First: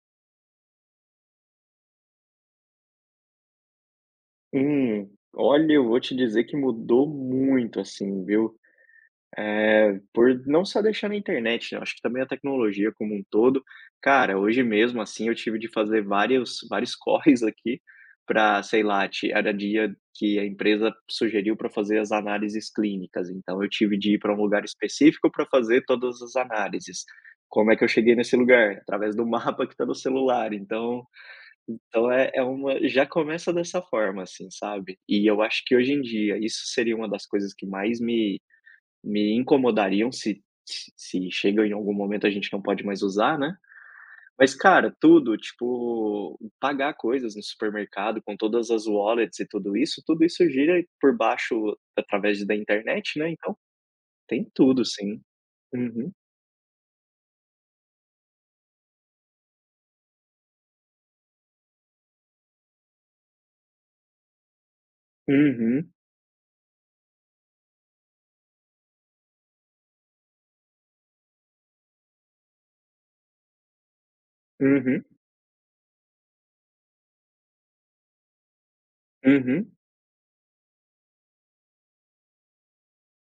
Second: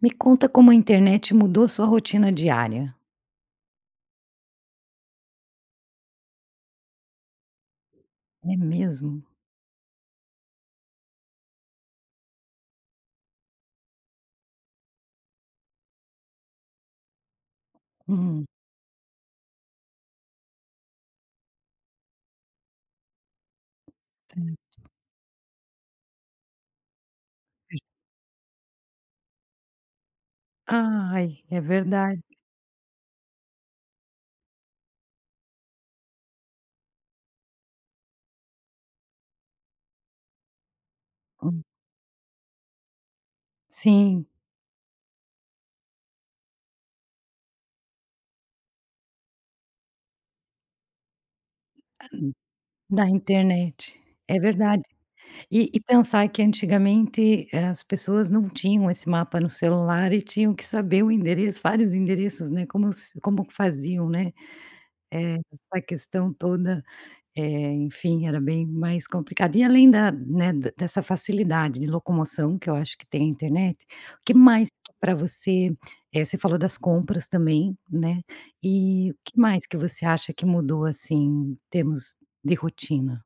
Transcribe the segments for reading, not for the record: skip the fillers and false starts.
Me conta como a internet mudou sua rotina diária. Olha, eu vou te dizer que mudou muito, assim, É viu? mesmo? É por não só deixar na internet, né? Eu acho que também a tecnologia como um todo. Cara, hoje mesmo, assim, eu tive de fazer vários, vários corres aqui Hum. para, sei lá, era dia que a empresa sugeriu para fazer as análises clínicas. Então, eu tive de ir para um lugar Certo. específico para fazer todas as análises. Como é que eu cheguei nesse lugar? Através do mapa que está no celular. Então, Ai, é então verdade. é é uma já começa dessa forma, assim, sabe. E eu acho que hoje em dia isso seria uma das coisas que mais me incomodariam se Hum, chega em algum momento a gente não pode mais usar, né. sim, Mas cara, tudo, tipo, pagar coisas no supermercado com todas as wallets e tudo isso gira por baixo através da da internet, né, então internet. É tem verdade. tudo sim. E Uhum. pensar que antigamente, as pessoas não tinham esse mapa no celular e tinham que saber o endereço, vários endereços, né, como se como faziam, né, essa Uhum. questão toda. Enfim, era bem mais complicado. E além da, né, d dessa facilidade de locomoção que eu acho que tem a internet, o que mais Uhum. para você, você falou das compras também, né, e o que mais Uhum. que você acha que mudou, assim, em termos de rotina?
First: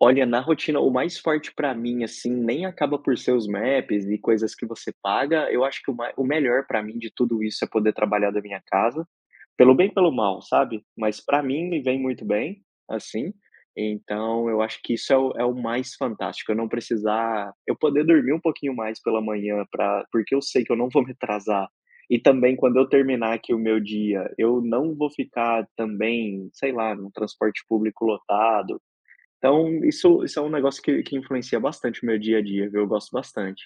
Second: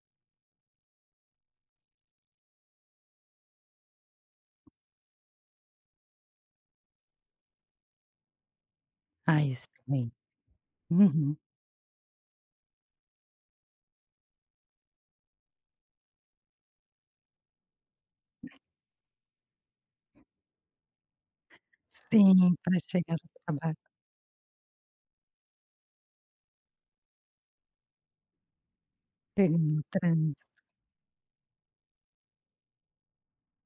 Olha, na rotina, o mais forte pra mim, assim, nem acaba por ser os maps e coisas que você paga. Eu acho que o melhor pra mim de tudo isso é poder trabalhar da minha casa, Ah, isso pelo bem e também. pelo mal, sabe. Mas Uhum. pra mim me vem muito bem, assim. Então eu acho que isso é o mais fantástico, eu não precisar eu poder dormir um pouquinho mais pela manhã pra porque eu sei que eu não vou me atrasar, e Sim, também quando para eu chegar no terminar aqui o trabalho, meu dia, eu não vou ficar também, sei lá, num transporte público lotado. pegando o Então, isso é um trânsito. negócio que influencia bastante o meu dia a dia, viu, eu gosto bastante.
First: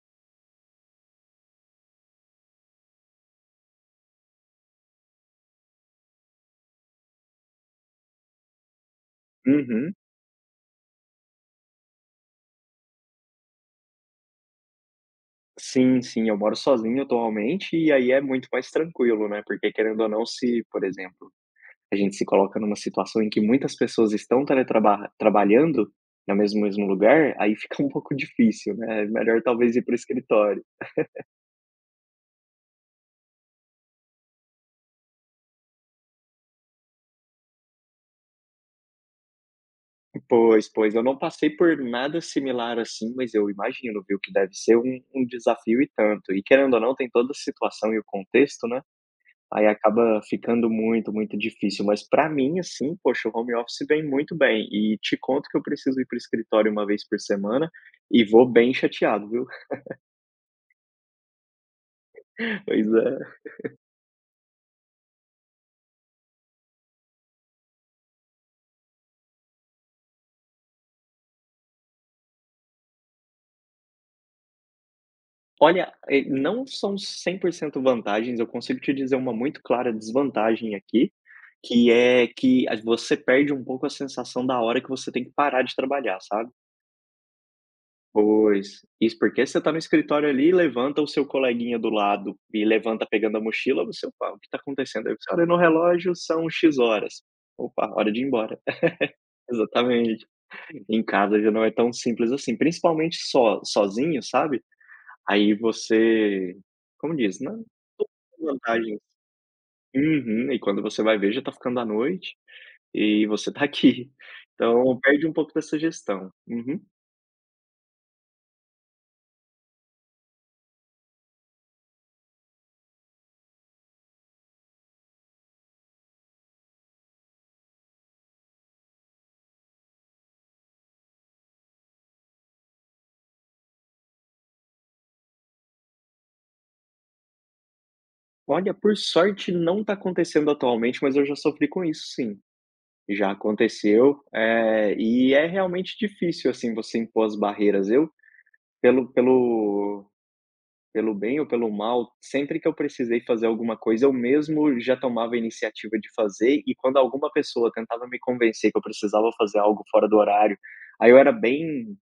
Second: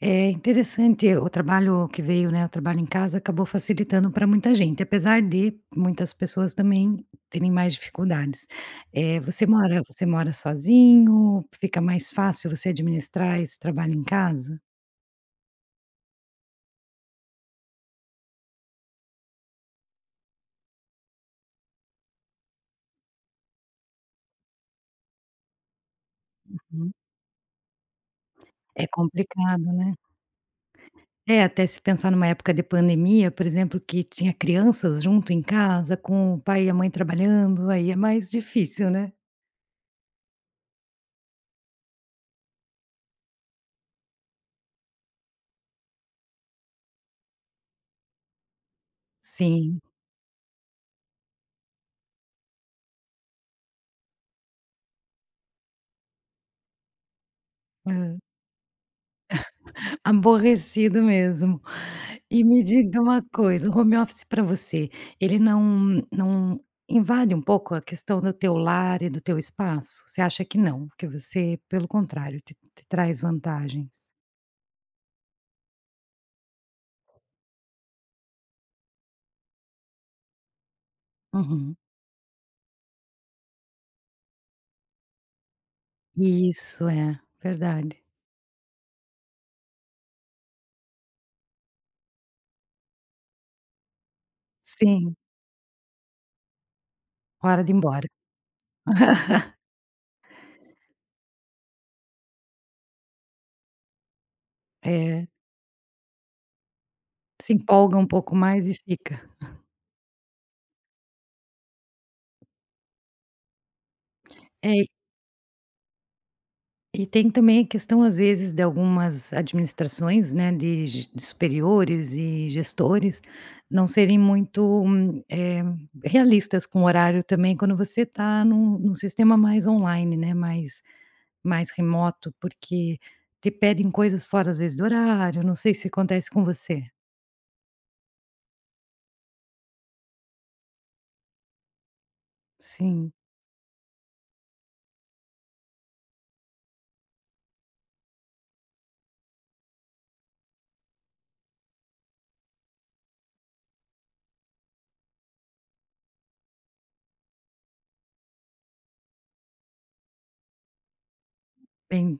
É interessante, o trabalho que veio, né, o trabalho em casa acabou facilitando para muita gente, apesar de muitas pessoas também terem mais dificuldades. Você mora, Uhum. você mora sozinho? Fica mais fácil você administrar esse trabalho em casa? Sim, sim, eu moro sozinho atualmente, e aí é muito mais tranquilo, né, porque querendo ou não, se, por exemplo, a gente se coloca numa situação em que muitas pessoas estão teletraba trabalhando no mesmo Hum, lugar, aí fica um pouco difícil, é né, é melhor complicado, talvez ir para né. o escritório. É, até se pensar numa época de pandemia, por exemplo, que tinha crianças junto em casa, com o pai e a mãe trabalhando, aí é mais difícil, né. Pois, pois, eu não passei por nada similar assim, mas eu imagino, viu, que deve ser um desafio e tanto. E querendo ou não, tem toda a situação e o contexto, né. Aí Sim. acaba ficando muito, muito difícil. Mas para mim, assim, poxa, o home office vem muito bem. E te conto que eu preciso ir para o escritório uma vez por semana Hã. e vou bem chateado, viu? Aborrecido mesmo. E me Pois diga uma é. coisa, o home office pra você, ele não invade um pouco a questão do teu lar e do teu espaço? Você acha que não, que você, pelo contrário, te traz vantagens? Olha, não são 100% vantagens, eu consigo te dizer uma muito clara desvantagem aqui, Uhum. que é que a você perde um pouco a sensação da hora que você tem que parar de trabalhar, sabe? Isso, é, verdade. Pois. Isso porque você está no escritório ali, levanta o seu coleguinha do lado e levanta pegando a mochila, você: "Opa, o que está acontecendo?" Sim, Aí você olha no relógio, são "X" horas. hora de ir "Opa, embora. hora de ir embora". Exatamente. Em casa já não é tão simples assim, principalmente só sozinho, sabe. É, Aí você como diz, né, se empolga um todas pouco as mais e vantagens. fica. Uhum. E quando você vai ver já tá ficando a noite e você tá aqui. É. Então perde um pouco dessa gestão. Uhum. E tem também a questão, às vezes, de algumas administrações, né, de superiores e gestores, não serem muito, realistas com o horário também quando você está num sistema mais online, né, mais remoto, porque te pedem coisas fora, às vezes, do horário, não sei se acontece com você. Olha, por sorte não está acontecendo atualmente, mas eu já sofri com isso sim. Sim, Já aconteceu, e é realmente difícil, assim, você impor as barreiras. Eu, pelo pelo pelo bem ou pelo mal, sempre que eu precisei fazer alguma coisa, eu mesmo já tomava a iniciativa de fazer, e quando alguma pessoa tentava me convencer que eu precisava fazer algo fora do horário, aí eu era bem bem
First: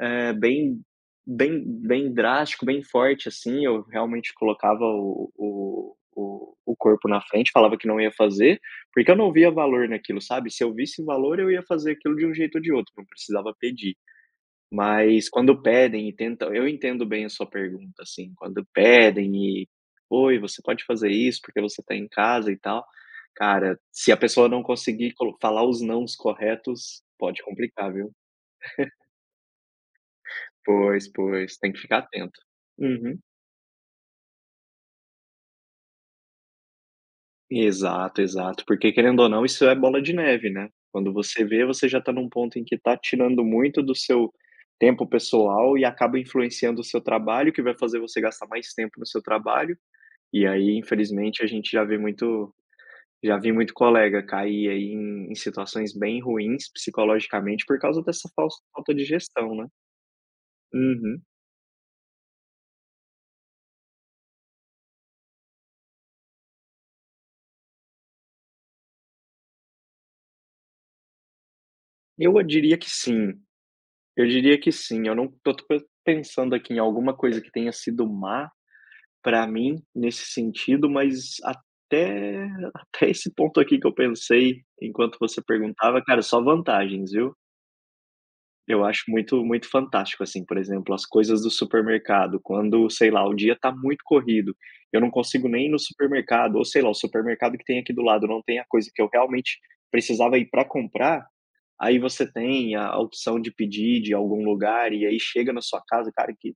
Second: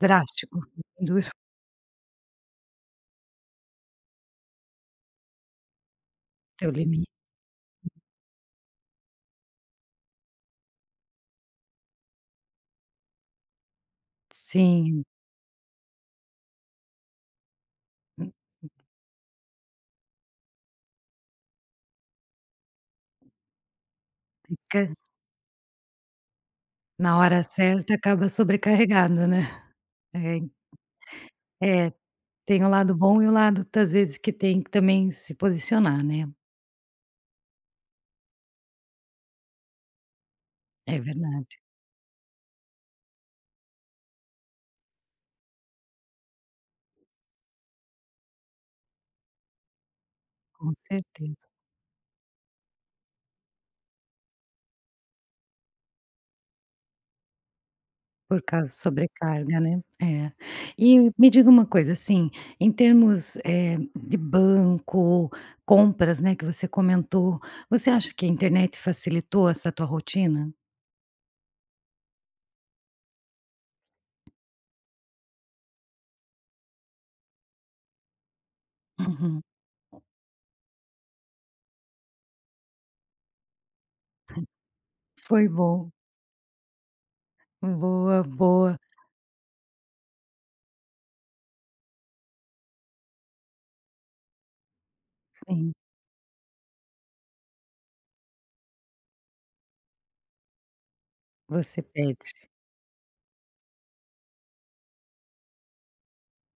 bem bem duro, bem drástico, bem forte, assim. Eu realmente colocava o o o teu o corpo limite. na frente, falava que não ia fazer, porque eu não via valor naquilo, sabe. Se eu visse valor, eu ia fazer aquilo de um jeito ou de outro, não precisava pedir. Sim, Mas quando pedem e tentam eu entendo bem a sua pergunta, assim, quando pedem e: "Oi, você pode fazer isso, porque você está em casa e tal". Cara, se a pessoa não fica conseguir colo falar os nãos corretos, na hora pode complicar, certa, viu. acaba sobrecarregado, né. É, Pois, pois, tem que é. ficar atento. Tem o lado Uhum. bom e o lado às vezes que tem que também se posicionar, né. Exato, exato, porque querendo ou não isso é bola de neve, né. É Quando você verdade, vê, você já tá num ponto em que tá tirando muito do seu tempo pessoal e acaba influenciando o seu trabalho, que vai fazer você gastar mais tempo no seu trabalho, e com aí infelizmente certeza. a gente já vi muito colega cair aí em situações bem ruins psicologicamente por causa dessa Por falsa causa falta de gestão, sobrecarga, né. né. É. E Uhum. me diga uma coisa, assim, em termos, de banco, compras, né, que você comentou, você acha que a internet facilitou essa tua rotina? Eu diria que sim. Eu diria que sim, eu não tô pe pensando aqui em alguma coisa que tenha sido má Uhum. pra mim nesse sentido, mas até até esse ponto aqui que eu pensei enquanto você Foi bom. perguntava, cara, só vantagens, viu. Boa, boa. Eu acho muito muito fantástico, assim, por exemplo, as coisas do supermercado, quando, sei lá, o dia tá muito corrido, eu não consigo nem ir Sim, no supermercado ou, sei lá, o supermercado que tem aqui do lado não tem a coisa que eu realmente precisava ir pra comprar. você Aí pede. você tem a opção de pedir de algum lugar e aí chega na sua casa, cara,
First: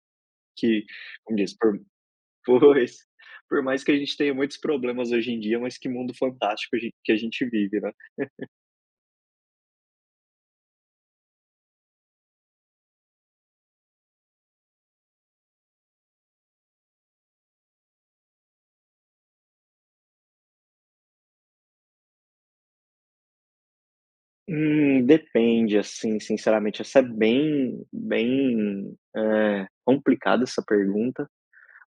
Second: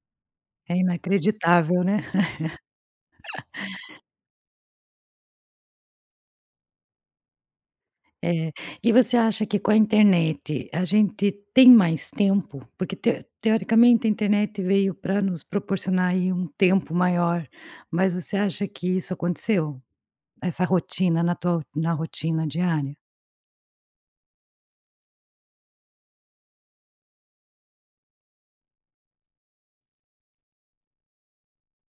É que como diz, por inacreditável, né. pois, por mais que a gente tenha muitos problemas hoje em dia, mas que mundo fantástico a gen que a gente vive, né. É. E você acha que com a internet a gente tem mais tempo? Porque teoricamente a internet veio para nos proporcionar aí um tempo maior, mas você acha que isso aconteceu? Essa rotina na tua, na rotina diária? Depende, assim, sinceramente, essa é bem, complicada essa pergunta,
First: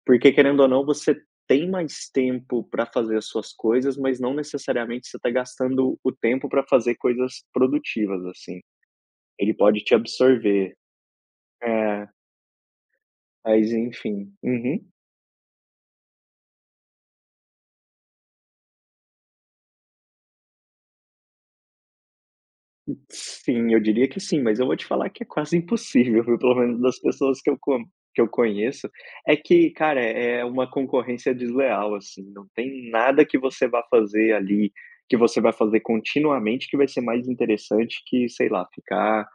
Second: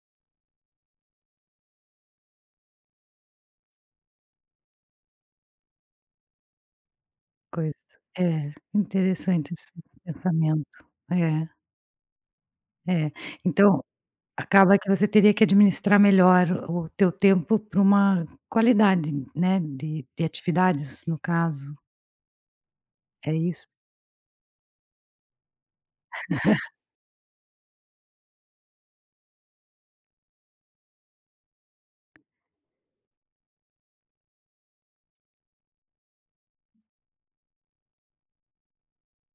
porque querendo ou não você tem mais tempo pra fazer as suas coisas, mas não necessariamente você tá gastando o tempo pra fazer coisas Coisa, produtivas, é, assim. interessante Ele esse pode te pensamento. absorver. É, Ah, é. mas Então, enfim. acaba que Uhum. você teria que administrar melhor o teu tempo para uma qualidade, né, de atividades, no caso, é isso? Sim, eu diria que sim, mas eu vou te falar que é quase impossível, viu, pelo menos das pessoas que eu conheço, é que, cara, é uma concorrência desleal, assim, não tem nada que você vá fazer ali, que você vai fazer continuamente que vai ser mais interessante que, sei lá, ficar,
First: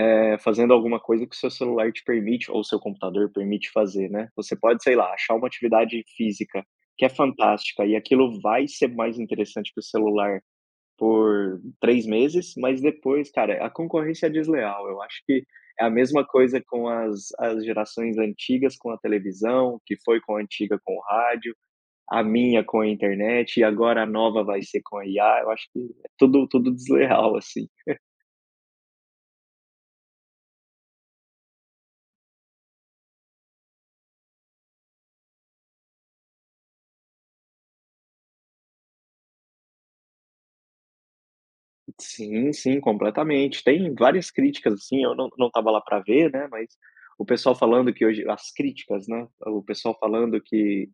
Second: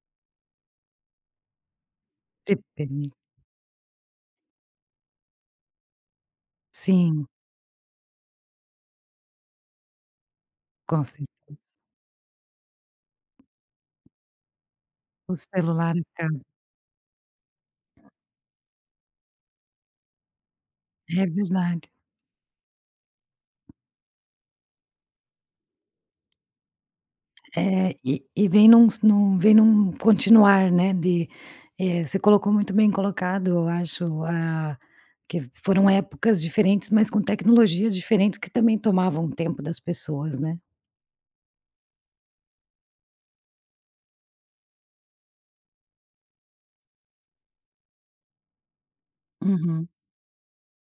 fazendo alguma coisa que o seu celular te permite Te ou o seu permite. computador permite fazer, né. Você pode, sei lá, achar uma atividade física que é Sim. fantástica e aquilo vai ser mais interessante que o celular Com cer, por 3 meses, mas depois, cara, a concorrência é desleal. Eu acho o que é a celular mesma acaba. coisa com as gerações antigas com a televisão, que foi com a antiga com o É rádio, verdade. a minha com a internet e agora a nova vai ser com a IA. Eu acho que é tudo tudo desleal, assim. É, e vem num continuar, né, de, você colocou muito bem colocado, eu acho, ah, que foram épocas diferentes, mas com tecnologias diferentes que também tomavam tempo das pessoas, né. Sim, sim, completamente. Tem várias críticas, assim, eu não tava lá para ver, né, mas o pessoal falando que hoje as críticas, né, o Uhum. pessoal falando que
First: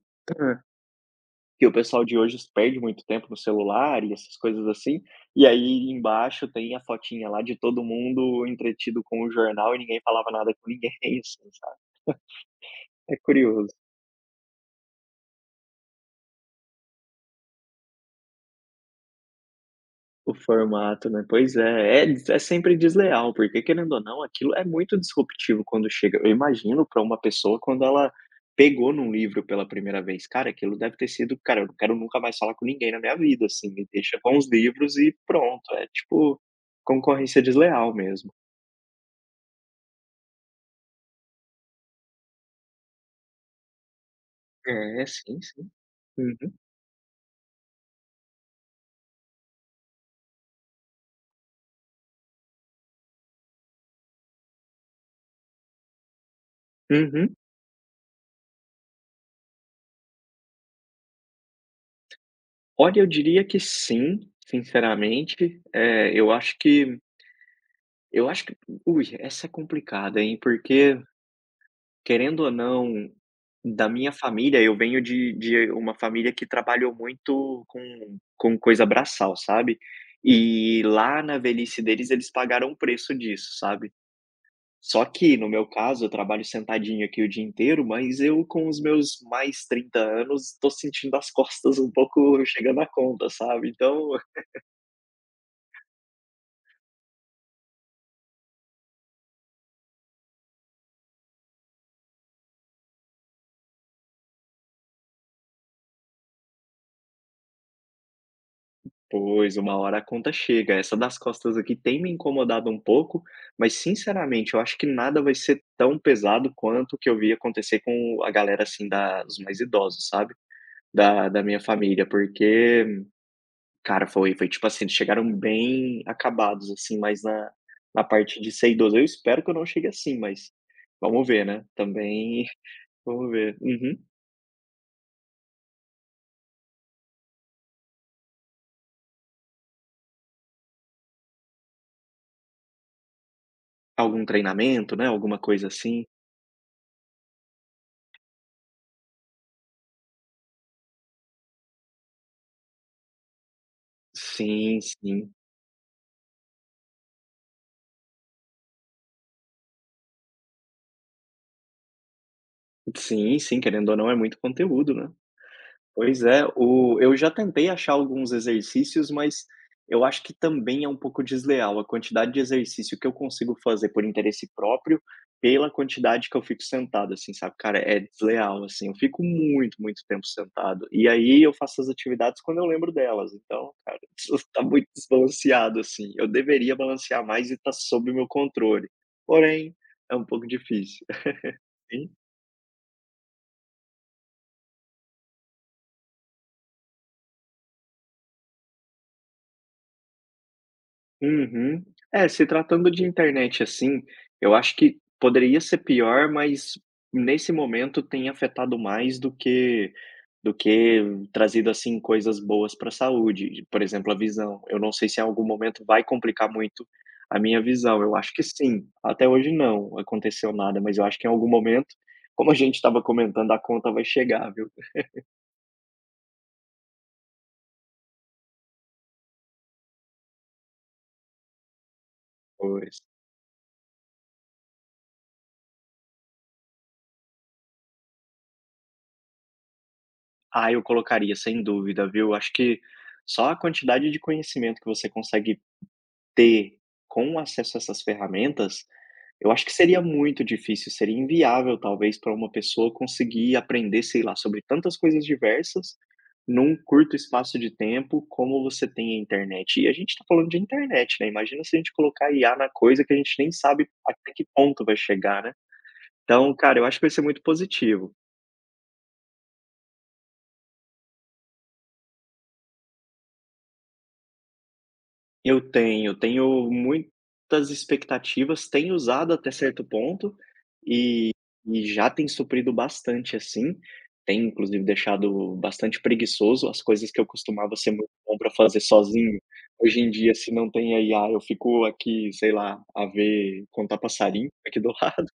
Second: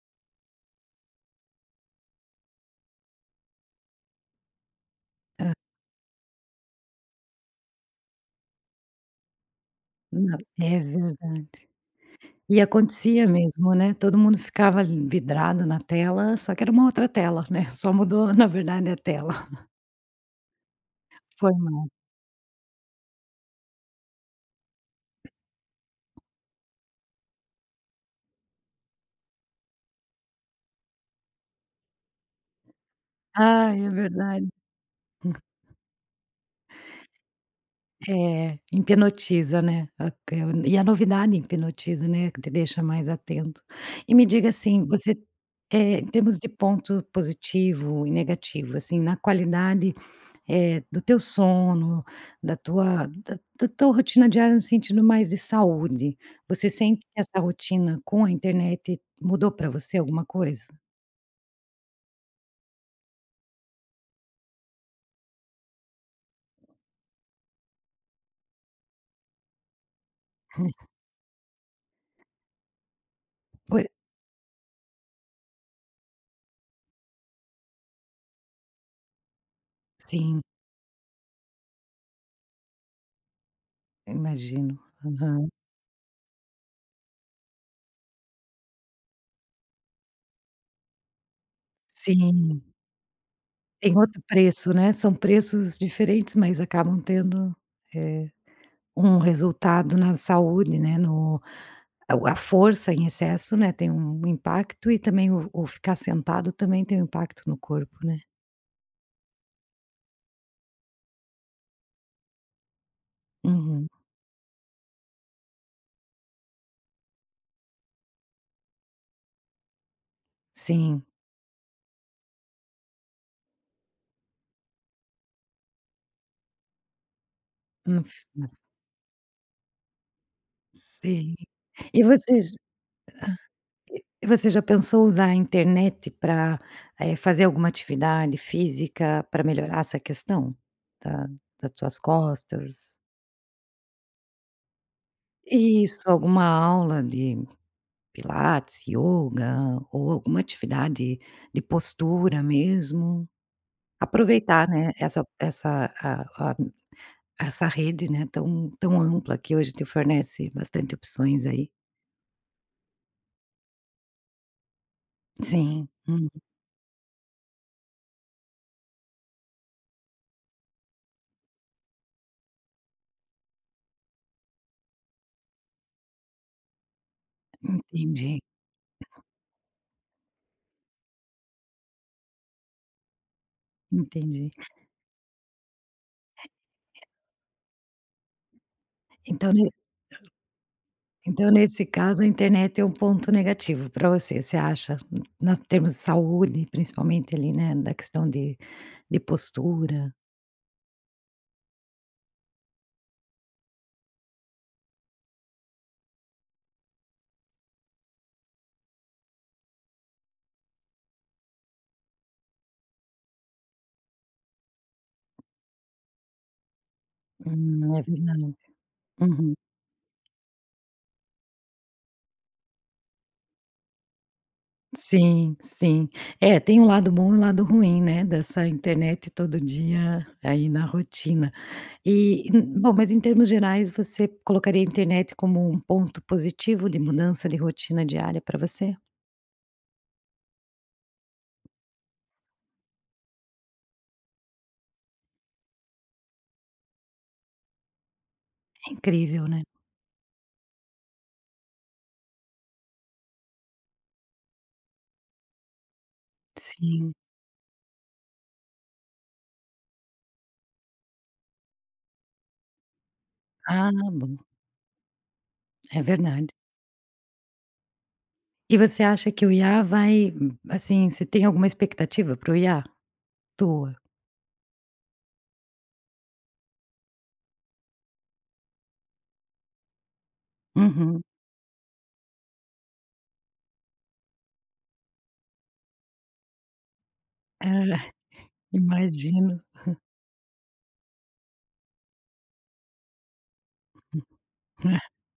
que o pessoal de hoje perde muito tempo no celular e essas coisas assim. E aí embaixo tem a fotinha lá de todo mundo entretido com o jornal e ninguém falava Não, nada com é ninguém, verdade. assim, sabe? E É acontecia curioso mesmo, né, todo mundo ficava ali vidrado na tela, só que era uma outra tela, né, só mudou, na verdade, a tela, o formato, né? foi Pois mal. é, é sempre desleal, porque querendo ou não, aquilo é muito disruptivo quando chega. Eu imagino para uma pessoa quando ela pegou num livro pela primeira vez, cara, aquilo deve ter sido, cara, eu não quero nunca mais falar com ninguém na minha vida, assim, Ai, me é deixa com verdade. os livros e pronto, é tipo concorrência desleal mesmo. É, hipnotiza, né. A que E a novidade hipnotiza, né, que te deixa mais atento. E me diga assim, É, você, sim, sim. Em termos de Uhum, ponto positivo e negativo, assim, na qualidade, do teu sono, da tua rotina diária no sentido mais de saúde, você sente que uhum. essa rotina com a internet mudou para você alguma coisa? Olha, eu diria que sim, sinceramente. É, eu acho que ui, essa é complicada, hein, porque querendo ou não, Por da minha família, eu venho de uma família que trabalhou muito com coisa braçal, sabe. sim, E lá na velhice deles, eles pagaram o preço disso, sabe. imagino. Só que, no Aham. meu caso, eu trabalho sentadinho aqui o dia inteiro, mas eu com os meus mais 30 anos estou sentindo as costas um pouco Sim. chegando à conta, sabe. Tem Então outro preço, né, são preços diferentes, mas acabam tendo, eh, um resultado na saúde, né, no a força em excesso, né, tem um impacto e também o ficar sentado também tem um impacto no corpo, né. pois, uma hora a conta chega. Essa das costas aqui tem me incomodado um pouco, mas Uhum. sinceramente eu acho que nada vai ser tão pesado quanto o que eu vi acontecer com a galera, assim, da os mais idosos, sabe, Sim. da minha família, porque cara, foi tipo assim, eles chegaram bem acabados, assim, mas na Hum, parte de ser idoso. Eu espero que eu não chegue assim, mas vamos sim. ver, né, E você também j vamos ver. Uhum. você já pensou usar a internet para fazer alguma atividade física para melhorar essa questão da das suas costas? Algum treinamento, né, alguma coisa Isso, assim. alguma aula de Pilates, yoga ou alguma atividade de postura mesmo. Aproveitar, Sim, né, essa sim. essa a essa rede, né, tão ampla que hoje te oferece bastante opções aí. Sim, sim, querendo ou não, é muito conteúdo, né. Sim, Pois é, o eu já tentei achar alguns exercícios, mas eu acho que também é um pouco desleal a quantidade de exercício que eu consigo fazer por interesse próprio, pela quantidade que eu fico sentado, assim, sabe. Cara, é entendi, desleal, assim, eu fico muito, muito tempo sentado. E aí eu faço as atividades quando eu lembro delas, então, cara, isso entendi. tá muito desbalanceado, assim. Eu deveria balancear mais e tá sob o meu controle, Então ne porém é um pouco difícil. então nesse caso a internet é um ponto negativo para você, você acha? Na termos de saúde, principalmente ali, né, da questão de postura. Uhum. É, se tratando de internet, assim, eu acho que poderia ser pior, mas nesse momento tem afetado mais do que trazido, assim, coisas boas para a saúde, por exemplo, a visão. Eu não sei se em algum momento vai complicar muito a minha É visão, eu acho que verdade. sim. Até hoje Uhum. não aconteceu nada, mas eu acho que em algum momento, como a gente estava comentando, a conta vai chegar, viu, Sim, sim. É, tem um lado bom e um lado ruim, né, dessa internet todo dia aí na rotina. E, bom, depois. mas em termos gerais, você colocaria a internet como um ponto positivo de mudança de rotina diária para você? Ah, eu colocaria, sem dúvida, viu. Acho que só a quantidade de conhecimento que você consegue ter com acesso a essas ferramentas, Incrível, eu né? acho que seria muito difícil, seria inviável talvez para uma pessoa conseguir aprender, sei lá, sobre tantas coisas diversas num Sim. curto espaço de tempo como você tem a internet. E a gente está falando de internet, né? Imagina se a gente colocar IA na coisa que a gente nem sabe Ah, até bom, que ponto vai chegar, né? é verdade. Então, cara, eu acho que vai ser muito positivo. E você acha que o IA vai, assim, você tem alguma expectativa para o IA? Tua? Eu tenho, tenho muitas expectativas, tenho usado até certo ponto, Uhum. e e já tem suprido bastante, assim, tem inclusive deixado bastante preguiçoso as coisas que eu costumava ser Ah, muito bom para fazer sozinho. imagino. Hoje em dia, se não tem a IA, eu fico aqui, sei lá, a ver contar passarinho aqui do lado.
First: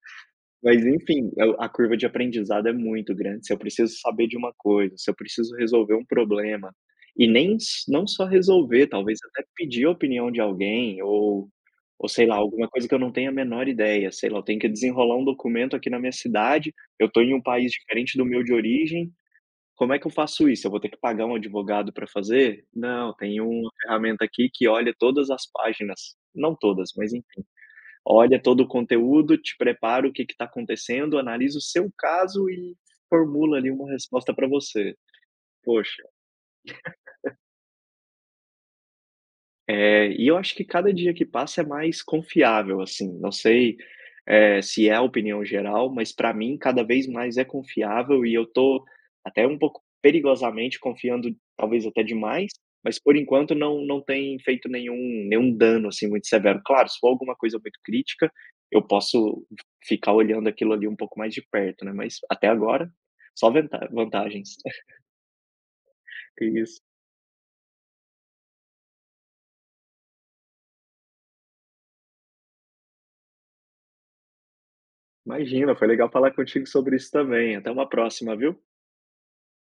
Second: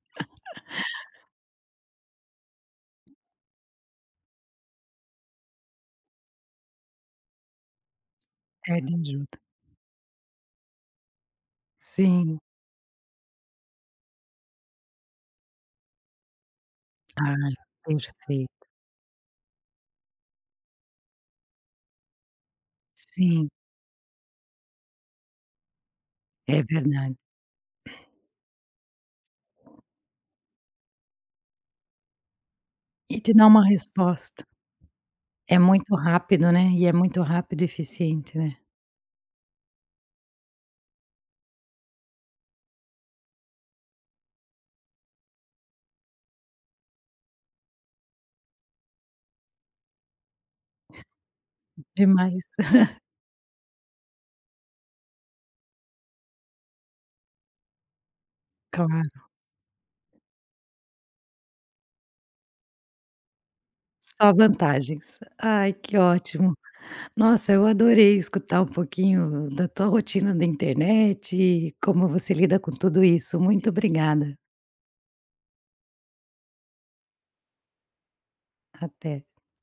Mas enfim, eu a curva de aprendizado é muito grande. Se eu preciso saber de uma coisa, se eu preciso resolver um problema, e nem s não só É resolver, de talvez ajuda. até pedir a opinião de alguém ou sei lá, Sim. alguma coisa que eu não tenho a menor ideia, sei lá, eu tenho que desenrolar um documento aqui na minha cidade, eu estou em Ah, um país diferente do meu de perfeito. origem, como é que eu faço isso? Eu vou ter que pagar um advogado para fazer? Não, tem Sim, uma ferramenta aqui que olha todas as páginas, não é todas, mas verdade. olha todo o conteúdo, te prepara o que está acontecendo, analisa o seu caso e E te dá formula uma ali uma resposta resposta. para você. É muito Poxa, rápido, né, e é muito rápido e eficiente, né. é, e eu acho que cada dia que passa é mais confiável, assim, não sei, se é a opinião geral, mas para mim cada vez mais é confiável e eu tô até um pouco perigosamente confiando, talvez até Demais, demais, mas por enquanto não tem feito nenhum dano, assim, muito severo. Claro, se for alguma coisa muito crítica, eu claro. posso ficar olhando aquilo ali um pouco mais de perto, né, mas até agora só venta Só vantagens. vantagens. Ai, que ótimo. Isso. Nossa, eu adorei escutar um pouquinho da tua rotina da internet e como você lida com tudo isso. Muito obrigada. Imagina, foi legal falar contigo sobre isso também. Até uma próxima, viu. Até.